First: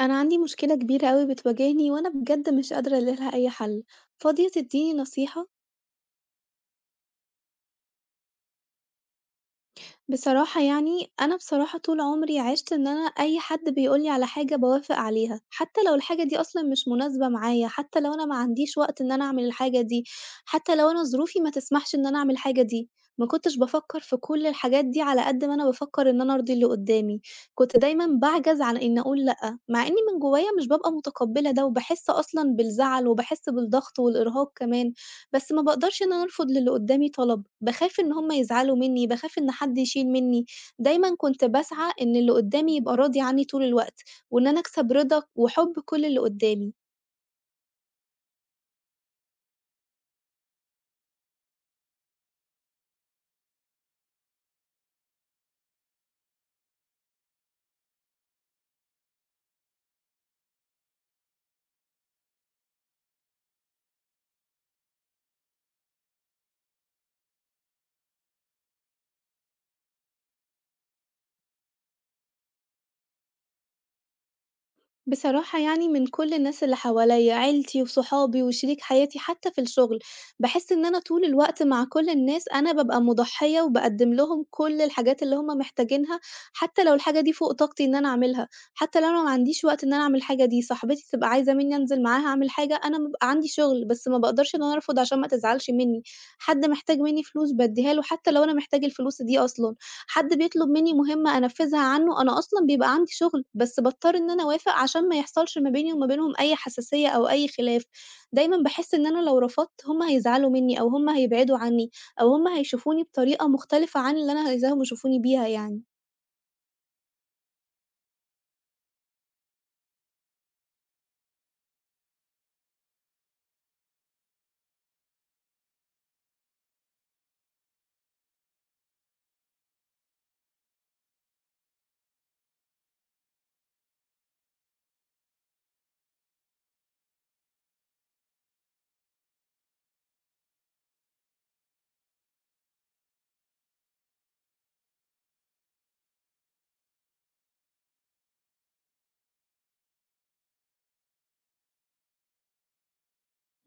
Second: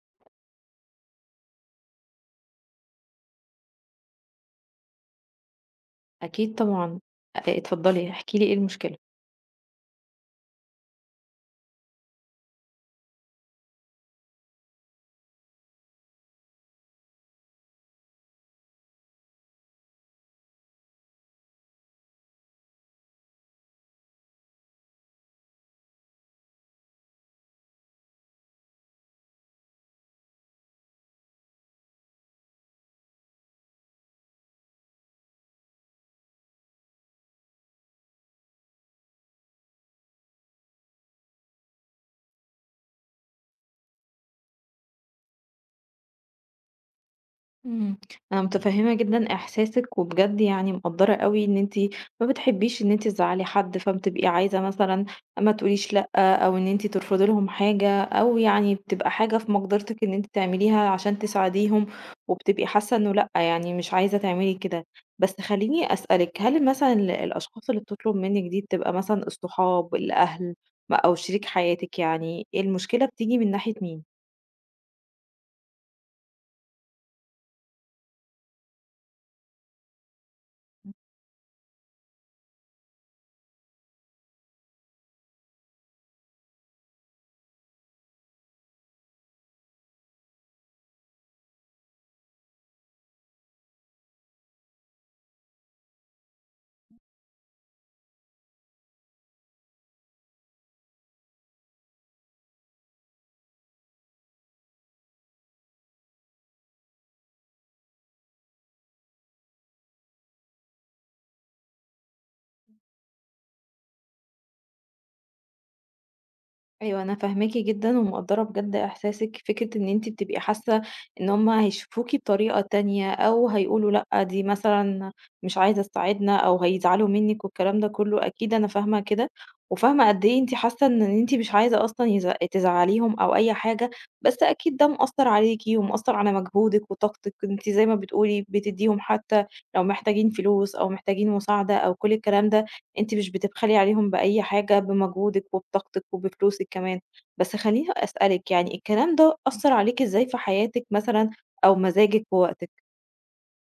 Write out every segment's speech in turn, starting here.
أنا عندي مشكلة كبيرة أوي بتواجهني وأنا بجد مش قادرة ألاقي لها أي حل، فاضية تديني نصيحة؟ أكيد طبعًا، اتفضلي احكي لي إيه المشكلة؟ بصراحة يعني أنا بصراحة طول عمري عِشت إن أنا أي حد بيقول لي على حاجة باوافق عليها، حتى لو الحاجة دي أصلًا مش مناسبة معايا، حتى لو أنا ما عنديش وقت إن أنا أعمل الحاجة دي، حتى لو أنا ظروفي ما تسمحش إن أنا أعمل الحاجة دي، ما كنتش بافكّر في كل الحاجات دي على قد ما أنا بافكّر إن أنا أرضي اللي قدّامي، كنت دايمًا باعجز عن إن أقول لأ، مع إني من جوايا مش بابقى متقبّلة ده وباحس أصلًا بالزعل وباحس بالضغط والإرهاق كمان. بس ما باقدرش إن أنا أرفض للي قدّامي طلب، باخاف إن هُم يزعلوا منّي، باخاف إن حد يشيل منّي، دايمًا كنت باسعى إن اللي قدّامي يبقى راضي عنّي طول الوقت، وإن أنا أكسب رضا وحُب كل اللي قدّامي. إمم. أنا متفهمة جدًا إحساسِك، وبجد يعني مقدّرة أوي إن أنتِ ما بتحبيش إن أنتِ تزعّلي حد، فبتبقي عايزة مثلًا ما تقوليش لأ، أو إن أنتِ ترفضي لهم حاجة، أو يعني بتبقى حاجة في مقدرتِك إن أنتِ تعمليها عشان تساعديهم، وبتبقي حاسة إنه لأ، يعني مش عايزة تعملي كده. بس خلّيني أسألِك، هل مثلًا الأشخاص اللي بتطلب منِّك دي بتبقى مثلًا الصحاب، الأهل، أو شريك حياتِك يعني، المشكلة بتيجي من ناحية مين؟ بصراحة يعني من كل الناس اللي حواليّا، عيلتي وصحابي وشريك حياتي حتى في الشغل، باحس إن أنا طول الوقت مع كل الناس أنا بابقى مُضحية وباقدّم لهم كل الحاجات اللي هُم محتاجينها، حتى لو الحاجة دي فوق طاقتي إن أنا أعملها، حتى لو أنا ما عنديش وقت إن أنا أعمل الحاجة دي، صاحبتي تبقى عايزة منّي أنزل معاها أعمل حاجة، أنا بابقى عندي شغل بس ما باقدرش إن أنا أرفض عشان ما تزعلش منّي، حد محتاج منّي فلوس بادّيها له حتى لو أنا محتاج الفلوس دي أصلًا. حد بيطلب منّي مهمة أنفّذها عنّه، أنا أصلًا بيبقى عندي شغل، بس باضطر إن أنا أوافق عشان ما يحصلش ما بيني وما بينهم أي حساسية أو أي خلاف. دايمًا باحس إن أنا لو رفضت هم هيزعلوا منّي أو هم هيبعدوا عني أو هم هيشوفوني بطريقة مختلفة عن اللي أنا عايزاهم يشوفوني بيها يعني. أيوه أنا فاهماكِ جدًا، ومقدّرة بجد إحساسِك، فكرة إن أنتِ بتبقي حاسة إن هُم هيشوفوكِ بطريقة تانية، أو هيقولوا لأ دي مثلًا مش عايزة تساعدنا، أو هيزعلوا منِّك والكلام ده كله، أكيد أنا فاهمة كده، وفاهمة قد إيه أنتِ حاسة إن أنتِ مش عايزة أصلًا تزعليهم أو أي حاجة، بس أكيد ده مأثّر عليكِ ومأثّر على مجهودِك وطاقتِك، أنتِ زي ما بتقولي بتدّيهم حتى لو محتاجين فلوس أو محتاجين مساعدة أو كل الكلام ده. أنتِ مش بتبخلي عليهم بأي حاجة، بمجهودِك وبطاقتِك وبفلوسِك كمان. بس خلّيني أسألِك يعني الكلام ده أثّر عليكِ إزاي في حياتِك مثلًا أو مزاجِك ووقتِك؟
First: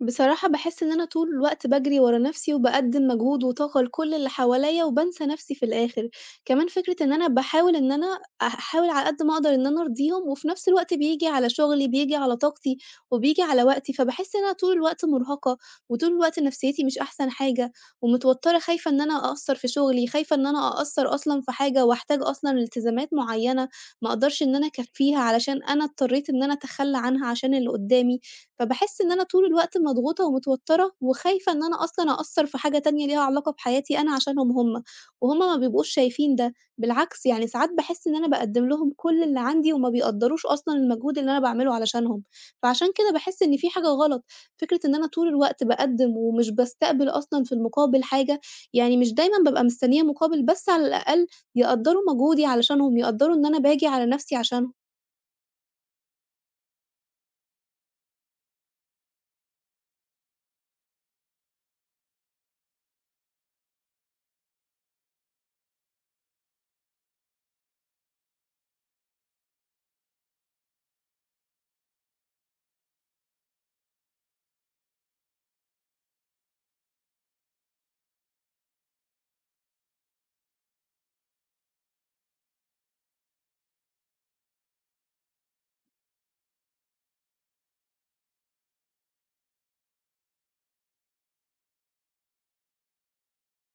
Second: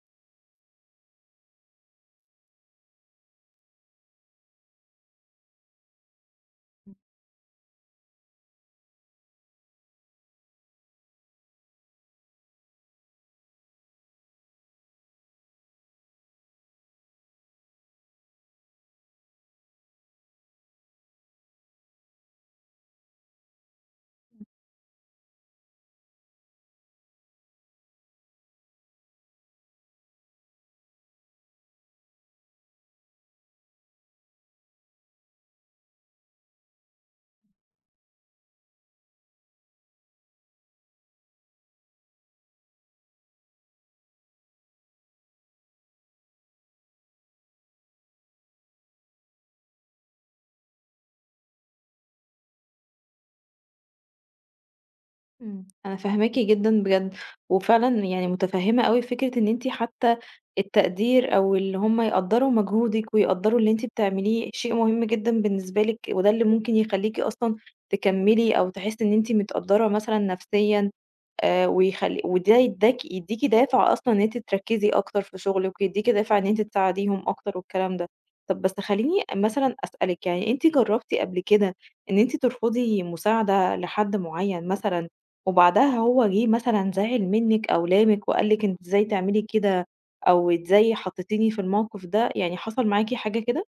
بصراحة باحس إن أنا طول الوقت باجري ورا نفسي وباقدّم مجهود وطاقة لكل اللي حواليّا وبانسى نفسي في الآخر، كمان فكرة إن أنا باحاول إن أنا أحاول على قد ما أقدر إن أنا أرضيهم وفي نفس الوقت بييجي على شغلي، بييجي على طاقتي وبييجي على وقتي، فباحس إن أنا طول الوقت مرهقة وطول الوقت نفسيتي مش أحسن حاجة ومتوترة خايفة إن أنا أقصّر في شغلي، خايفة إن أنا أقصّر أصلًا في حاجة وأحتاج أصلًا لالتزامات معيّنة ما أقدرش إن أنا أكفّيها علشان أنا اضطريت إن أنا أتخلّى عنها عشان اللي قدّامي. فباحس إن أنا طول الوقت مضغوطة ومتوترة وخايفة إن أنا أصلًا أأثّر في حاجة تانية ليها علاقة بحياتي أنا عشانهم هم، وهم ما بيبقوش شايفين ده، بالعكس يعني ساعات باحس إن أنا باقدّم لهم كل اللي عندي وما بيقدّروش أصلًا المجهود اللي أنا باعمله علشانهم، فعشان كده باحس إن في حاجة غلط، فكرة إن أنا طول الوقت باقدّم ومش باستقبل أصلًا في المقابل حاجة، يعني مش دايمًا بابقى مستنية مقابل بس على الأقل يقدّروا مجهودي علشانهم، يقدّروا إن أنا باجي على نفسي عشانهم. إمم. أنا فاهماكِ جدًا بجد، وفعلًا يعني متفهمة أوي فكرة إن أنتِ حتى التقدير أو اللي هم يقدّروا مجهودِك ويقدّروا اللي أنتِ بتعمليه شيء مهم جدًا بالنسبة لِك، وده اللي ممكن يخلّيكِ أصلًا تكمّلي أو تحسّي إن أنتِ متقدّرة مثلًا نفسيًا ويخلّي وده يدّيكِ دافع أصلًا إن أنتِ تركّزي أكتر في شغلِك، ويدّيكِ دافع إن أنتِ تساعديهم أكتر والكلام ده. طَب بس خلّيني مثلًا أسألِك، يعني أنتِ جرّبتِ قبل كده إن أنتِ ترفضي مساعدة لحد معيّن مثلًا، وبعدها هو جِه مثلًا زعل منِّك أو لامِك وقال لِك أنتِ إزاي تعملي كده، أو إزاي حطّيتيني في الموقف ده، يعني حصل معاكِ حاجة كده؟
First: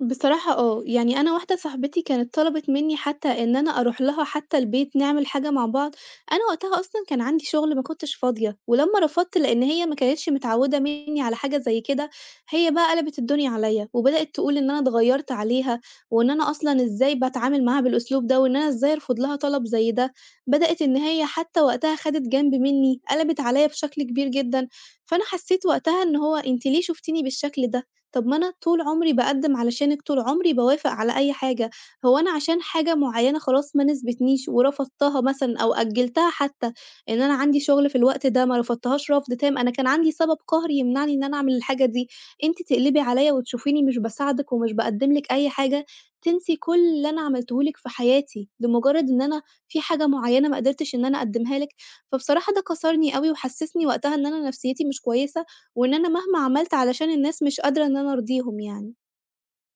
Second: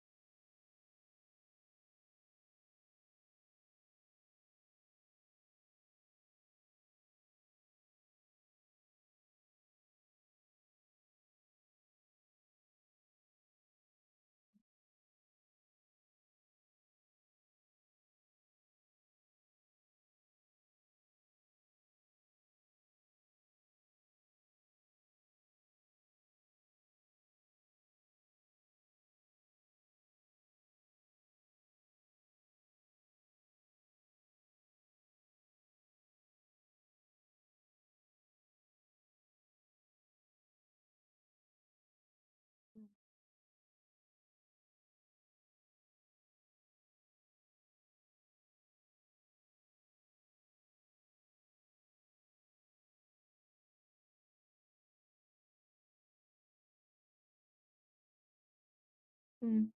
بصراحة آه، يعني أنا واحدة صاحبتي كانت طلبِت منّي حتى إن أنا أروح لها حتى البيت نعمل حاجة مع بعض، أنا وقتها أصلًا كان عندي شغل ما كنتش فاضية، ولمّا رفضت لإن هي ما كانتش متعودة منّي على حاجة زي كده، هي بقى قلبت الدنيا عليَّ، وبدأت تقول إن أنا اتغيّرت عليها، وإن أنا أصلًا إزاي باتعامل معاها بالأسلوب ده، وإن أنا إزاي أرفض لها طلب زي ده، بدأت إن هي حتى وقتها خدِت جنب منّي، قلبت عليَّ بشكل كبير جدًا، فأنا حسيت وقتها إن هو أنتِ ليه شُفتيني بالشكل ده؟ طب ما أنا طول عمري باقدّم علشانِك، طول عمري باوافق على أي حاجة، هو أنا عشان حاجة معيّنة خلاص ما ناسبتنيش ورفضتها مثلًا أو أجّلتها حتى، إن أنا عندي شغل في الوقت ده ما رفضتهاش رفض تام، أنا كان عندي سبب قهري يمنعني إن أنا أعمل الحاجة دي، أنتِ تقلبي عليّا وتشوفيني مش باساعدِك ومش باقدّم لِك أي حاجة، تنسي كل اللي أنا عملته لِك في حياتي، لمجرّد إن أنا في حاجة معيّنة ما قدرتش إن أنا أقدّمها لِك، فبصراحة ده كسرني أوي وحسّسني وقتها إن أنا نفسيتي مش كويسة. وإن أنا مهما عملت علشان الناس مش قادرة إن أنا أرضيهم يعني. إمم.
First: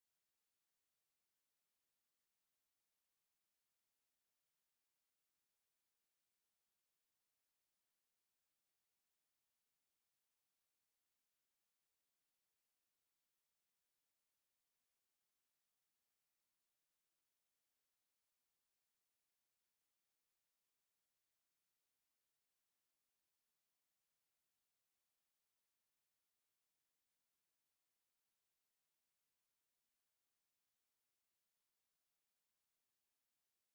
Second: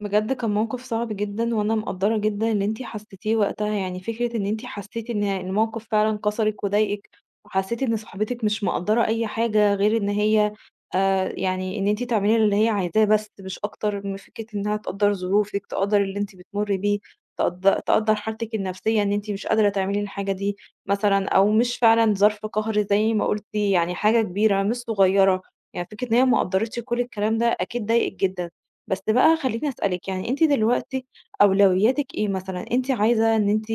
بجد كان موقف صعب جدًا، وأنا مقدّرة جدًا اللي أنتِ حسيتيه وقتها، يعني فكرة إن أنتِ حسيتِ إن الموقف فعلًا كسرِك وضايقِك، وحسيتِ إن صاحبتِك مش مقدّرة أي حاجة غير إن هي يعني إن أنتِ تعملي اللي هي عايزاه بس مش أكتر، من فكرة إنها تقدّر ظروفِك، تقدّر اللي أنتِ بتمُرّي بيه، تقدّر حالتِك النفسية إن أنتِ مش قادرة تعملي الحاجة دي مثلًا، أو مش فعلًا ظرف قهر زي ما قُلتِ، يعني حاجة كبيرة مش صغيرة، يعني فكرة إن هي ما قدّرتش كل الكلام ده أكيد ضايقِك جدًا. بس بقى خلّيني أسألِك، يعني أنتِ دلوقتي أولوياتِك إيه مثلًا؟ أنتِ عايزة إن أنتِ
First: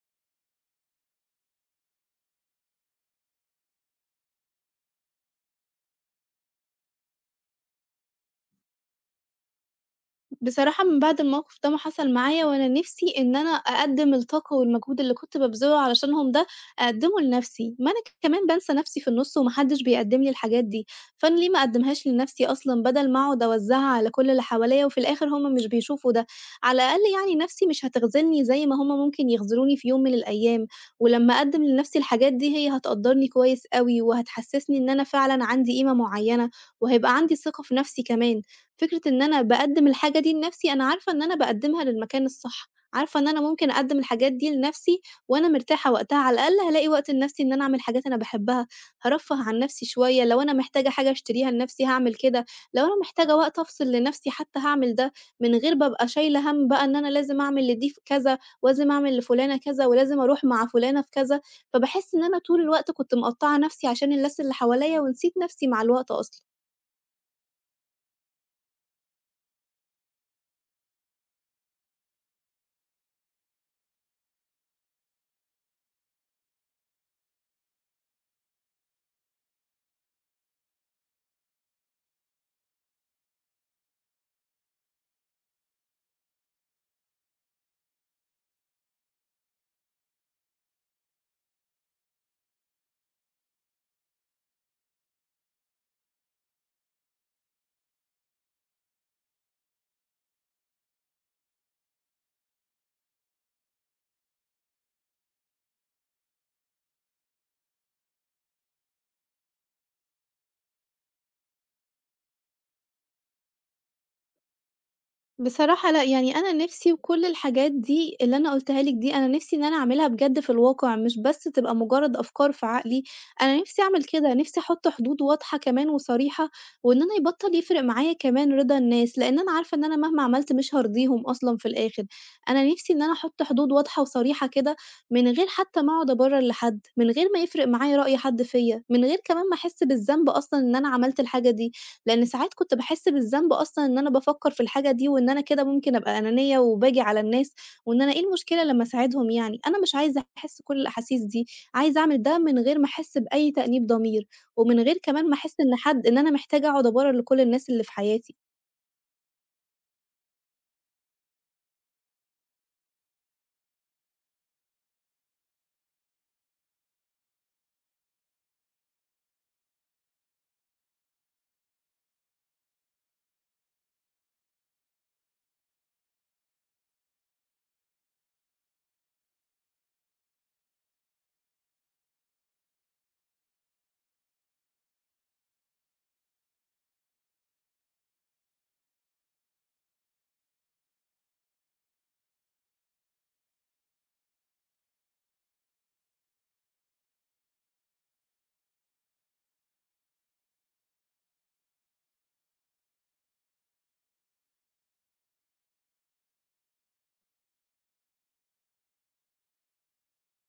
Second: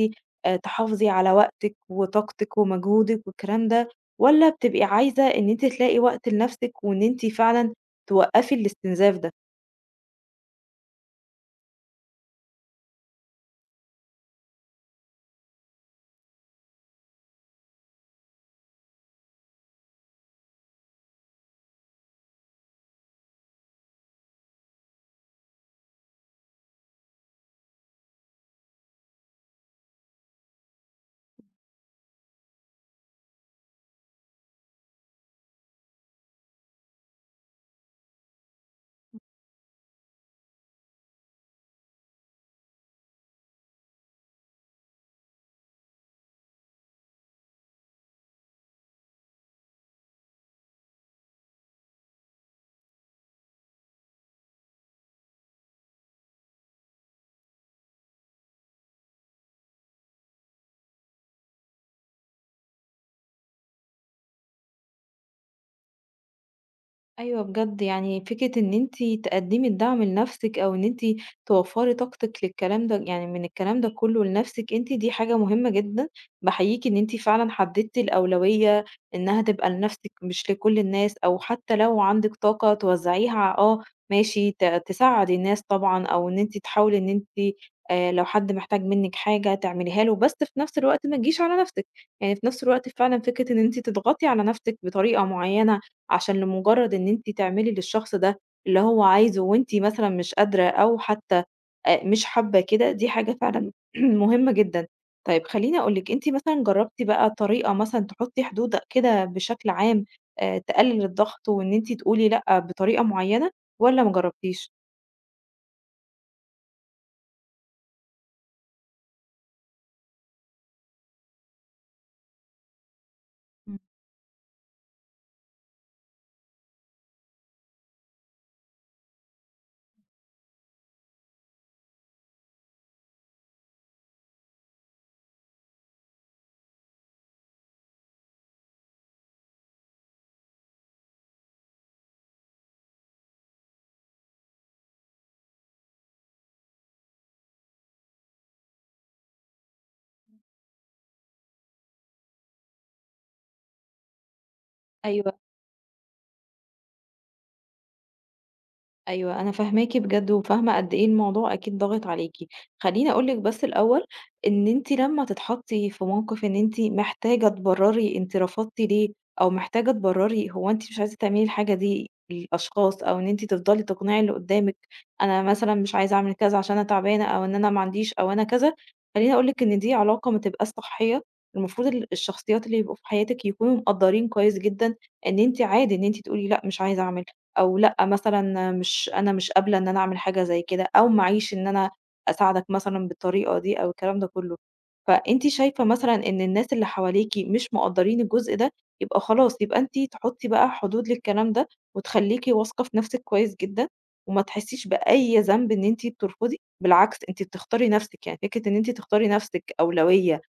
تحافظي على وقتِك وطاقتِك ومجهودِك والكلام ده، والّا بتبقي عايزة إن أنتِ تلاقي وقت لنَفْسِك وإن أنتِ فعلًا توقّفي الاستنزاف ده؟ بصراحة من بعد الموقف ده ما حصل معايا، وأنا نِفْسي إن أنا أقدِّم الطاقة والمجهود اللي كنت بابذله علشانهم ده، أقدِّمه لنَفْسي، ما أنا كمان بانسى نَفْسي في النُص وما حدّش بيقدِّم لي الحاجات دي، فأنا ليه ما أقدِّمهاش لنَفْسي أصلًا بدل ما أقعد أوزّعها على كل اللي حواليّا وفي الآخر هم مش بيشوفوا ده، على الأقل يعني نَفْسي مش هتخذلني زي ما هم ممكن يخذلوني في يوم من الأيام، ولمّا أقدِّم لنَفْسي الحاجات دي هي هتقدّرني كويس أوي وهتحسّسني إن أنا فعلًا عندي قيمة معيّنة، وهيبقى عندي ثقة في نَفْسي كمان. فكرة إن أنا باقدّم الحاجة دي لنَفْسي، أنا عارفة إن أنا باقدّمها للمكان الصح، عارفة إن أنا ممكن أقدّم الحاجات دي لنَفْسي وأنا مرتاحة وقتها، على الأقل هالاقي وقت لنَفْسي إن أنا أعمل حاجات أنا باحبها، هارفّه عن نَفْسي شوية، لو أنا محتاجة حاجة أشتريها لنَفْسي هاعمل كده، لو أنا محتاجة وقت أفصل لنَفْسي حتى هاعمل ده، من غير ما أبقى شايلة هَم بقى إن أنا لازم أعمل لدي كذا ولازم أعمل لفلانة كذا ولازم أروح مع فلانة في كذا، فباحس إن أنا طول الوقت كنت مقطّعة نَفْسي عشان الناس اللي حواليّا ونسيت نَفْسي مع الوقت أصلًا. أيوه بجد، يعني فكرة إن أنتِ تقدّمي الدعم لنفسِك أو إن أنتِ توفّري طاقتِك للكلام ده يعني من الكلام ده كلّه لنفسِك أنتِ، دي حاجة مهمة جدًا، باحييكِ إن أنتِ فعلًا حددتِ الأولوية إنها تبقى لنفسِك مش لكل الناس، أو حتى لو عندِك طاقة توزّعيها آه ماشي تساعدي الناس طبعًا، أو إن أنتِ تحاولي إن أنتِ لو حد محتاج منِّك حاجة تعمليها له، بس في نفس الوقت ما تجيش على نفسِك، يعني في نفس الوقت فعلًا فكرة إن أنتِ تضغطي على نفسِك بطريقة معيّنة عشان لمجرد إن أنتِ تعملي للشخص ده اللي هو عايزه وأنتِ مثلًا مش قادرة أو حتى مش حابة كده، دي حاجة فعلًا مهمة جدًا. طيب خلّيني أقول لِك، أنتِ مثلًا جربتِ بقى طريقة مثلًا تحطي حدود كده بشكل عام، تقلل الضغط وإن أنتِ تقولي لأ بطريقة معينة والّا ما جربتيش؟ بصراحة لأ، يعني أنا نِفْسي وكل الحاجات دي اللي أنا قُلتها لِك دي، أنا نِفْسي إن أنا أعملها بجد في الواقع، مش بس تبقى مجرد أفكار في عقلي، أنا إمم، نِفْسي أعمل كده، نِفْسي أحُط حدود واضحة كمان وصريحة، وإن أنا يبطّل يفرق معايا كمان رضا الناس، لإن أنا عارفة إن أنا مهما عملت مش هارضيهم أصلًا في الآخر، أنا نِفْسي إن أنا أحُط حدود واضحة وصريحة كده، من غير حتى ما أقعد أبرر لحد، من غير ما يفرق معايا رأي حد فيّا، من غير كمان ما أحس بالذنب أصلًا إن أنا عملت الحاجة دي. لإن ساعات كنت باحس بالذنب أصلًا إن أنا بافكّر في الحاجة دي، وإن أنا كده ممكن أبقى أنانية وباجي على الناس، وإن أنا إيه المشكلة لمّا أساعدهم يعني، أنا مش عايزة أحس كل الأحاسيس دي، عايزة أعمل ده من غير ما أحس بأي تأنيب ضمير، ومن غير كمان ما أيوه. أحس إن حد إن أنا محتاجة أقعد أبرر لكل الناس اللي في حياتي. أيوه، أنا فاهماكِ بجد وفاهمة قد إيه الموضوع أكيد ضاغط عليكِ. خلّيني أقول لِك بس الأول إن أنتِ لمّا تتحطّي في موقِف إن أنتِ محتاجة تبرّري أنتِ رفضتِ ليه، أو محتاجة تبرّري هو أنتِ مش عايزة تعملي الحاجة دي للأشخاص، أو إن أنتِ تفضلي تقنعي اللي قُدّامِك أنا مثلًا مش عايزة أعمل كذا عشان أنا تعبانة، أو إن أنا ما عنديش، أو أنا كذا، خلّيني أقول لِك إن دي علاقة ما تبقاش صحّية. المفروض الشخصيات اللي يبقوا في حياتِك يكونوا مقدّرين كويس جدًا إن أنتِ عادي إن أنتِ تقولي لأ، مش عايزة أعمل. أو لأ مثلًا مش أنا مش قابلة إن أنا أعمل حاجة زي كده، أو معييش إن أنا أساعدك مثلًا بالطريقة دي أو الكلام ده كله. فأنتِ شايفة مثلًا إن الناس اللي حواليكِ مش مقدّرين الجزء ده، يبقى خلاص يبقى أنتِ تحطّي بقى حدود للكلام ده، وتخلّيكِ واثقة في نفسِك كويس جدًا، وما تحسّيش بأي ذنب إن أنتِ بترفضي، بالعكس أنتِ بتختاري نفسِك، يعني فكرة إن أنتِ تختاري نفسِك أولوية.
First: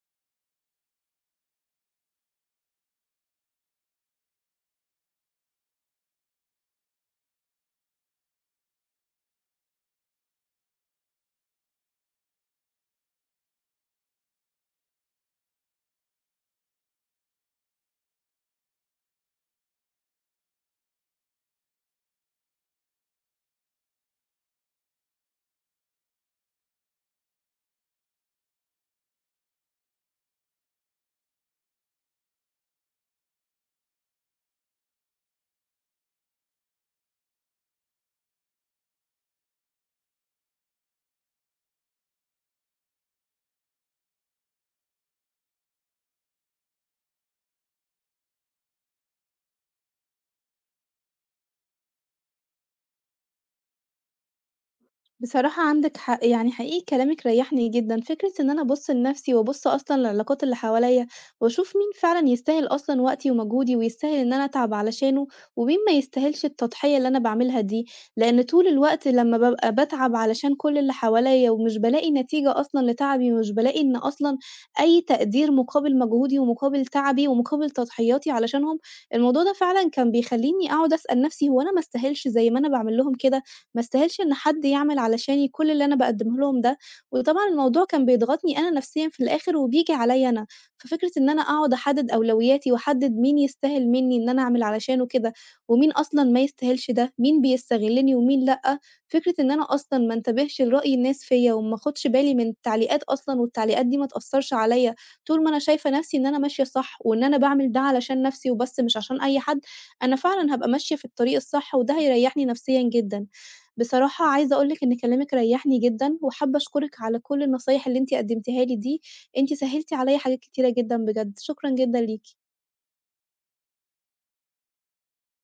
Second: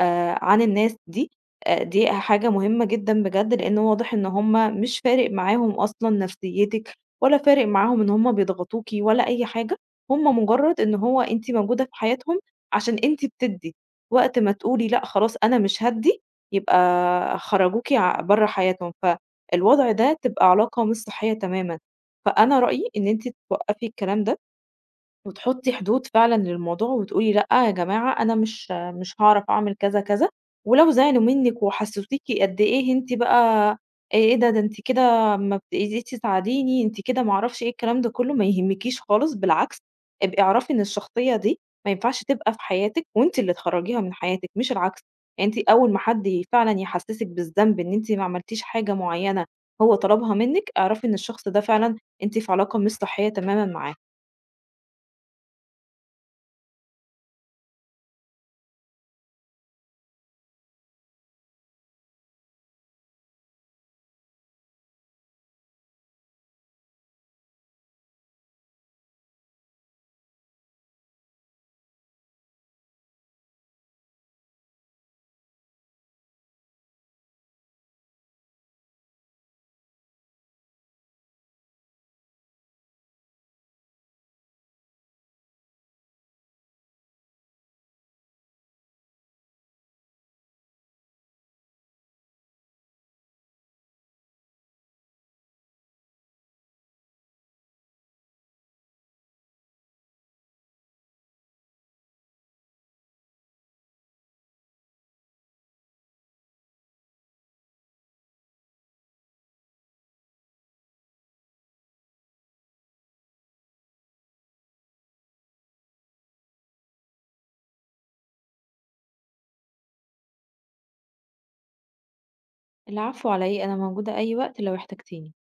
عن الناس دي، دي حاجة مهمة جدًا بجد، لإن واضح إن هم مش فارق معاهم أصلًا نفسيتِك، ولا فارق معاهم إن هم بيضغطوكِ ولا أي حاجة، هم مجرد إن هو أنتِ موجودة في حياتهم عشان أنتِ بتدّي، وقت ما تقولي لأ خلاص أنا مش هادّي، يبقى خرجوكِ ع برّه حياتهم، فالوضع ده تبقى علاقة مش صحية تمامًا، فأنا رأيي إن أنتِ توقّفي الكلام ده. وتحطي حدود فعلًا للموضوع وتقولي لأ يا جماعة أنا مش هاعرف أعمل كذا، كذا، ولو زعلوا منِّك وحسّسوكِ قد إيه أنتِ بقى إيه ده، ده أنتِ كده ما بتقدريش تساعديني، أنتِ كده ما أعرفش إيه، الكلام ده كلّه ما يهمكيش خالص بالعكس، ابقي اعرفي إن الشخصية دي ما ينفعش تبقى في حياتِك وأنتِ اللي تخرّجيها من حياتِك مش العكس، يعني أنتِ أول ما حد فعلًا يحسّسِك بالذنب إن أنتِ ما عملتيش حاجة معيّنة هو طلبها منِّك، اعرفي إن الشخص ده فعلًا أنتِ في علاقة مش صحّية تمامًا معاه. بصراحة عندِك حق، يعني حقيقي كلامِك ريّحني جدًا، فكرة إن أنا أبُص لنَفْسي وأبُص أصلًا للعلاقات اللي حواليّا، وأشوف مين فعلًا يستاهل أصلًا وقتي ومجهودي ويستاهل إن أنا أتعب علشانه، ومين ما يستاهلش التضحية اللي أنا باعملها دي، لإن طول الوقت لمّا بابقى باتعب علشان كل اللي حواليّا ومش بالاقي نتيجة أصلًا لتعبي ومش بالاقي إن أصلًا أي تقدير مقابل مجهودي ومقابل تعبي ومقابل تضحياتي علشانهم، الموضوع ده فعلًا كان بيخلّيني أقعد أسأل نَفْسي هو أنا ما أستاهلش زي ما أنا باعمل لهم كده؟ ما استاهلش إن حد يعمل علشاني كل اللي أنا باقدّمه لهم ده، وطبعًا الموضوع كان بيضغطني أنا نفسيًا في الآخر وبييجي عليّا أنا، ففكرة إن أنا أقعد أحدد أولوياتي وأحدد مين يستاهل منّي إن أنا أعمل علشانه كده، ومين أصلًا ما يستاهلش ده، مين بيستغلّني ومين لأ، فكرة إن أنا أصلًا ما انتبهش لرأي الناس فيّا وما آخُدش بالي من التعليقات أصلًا والتعليقات دي ما تأثّرش عليّا، طول ما أنا شايفة نفسي إن أنا ماشية صح وإن أنا باعمل ده علشان نفسي وبس مش عشان أي حد، أنا فعلًا هابقى ماشية في الطريق الصح وده هيريّحني نفسيًا جدًا. بصراحة عايزة أقول لِك إن كلامِك ريّحني جدًا، وحابة أشكرِك على كل النصايح اللي أنتِ قدمتيها لي دي، أنتِ سهّلتِ عليَّ حاجات كتيرة جدًا بجد، شكرًا جدًا ليكِ. العفو على إيه أنا موجودة أي وقت لو احتجتيني.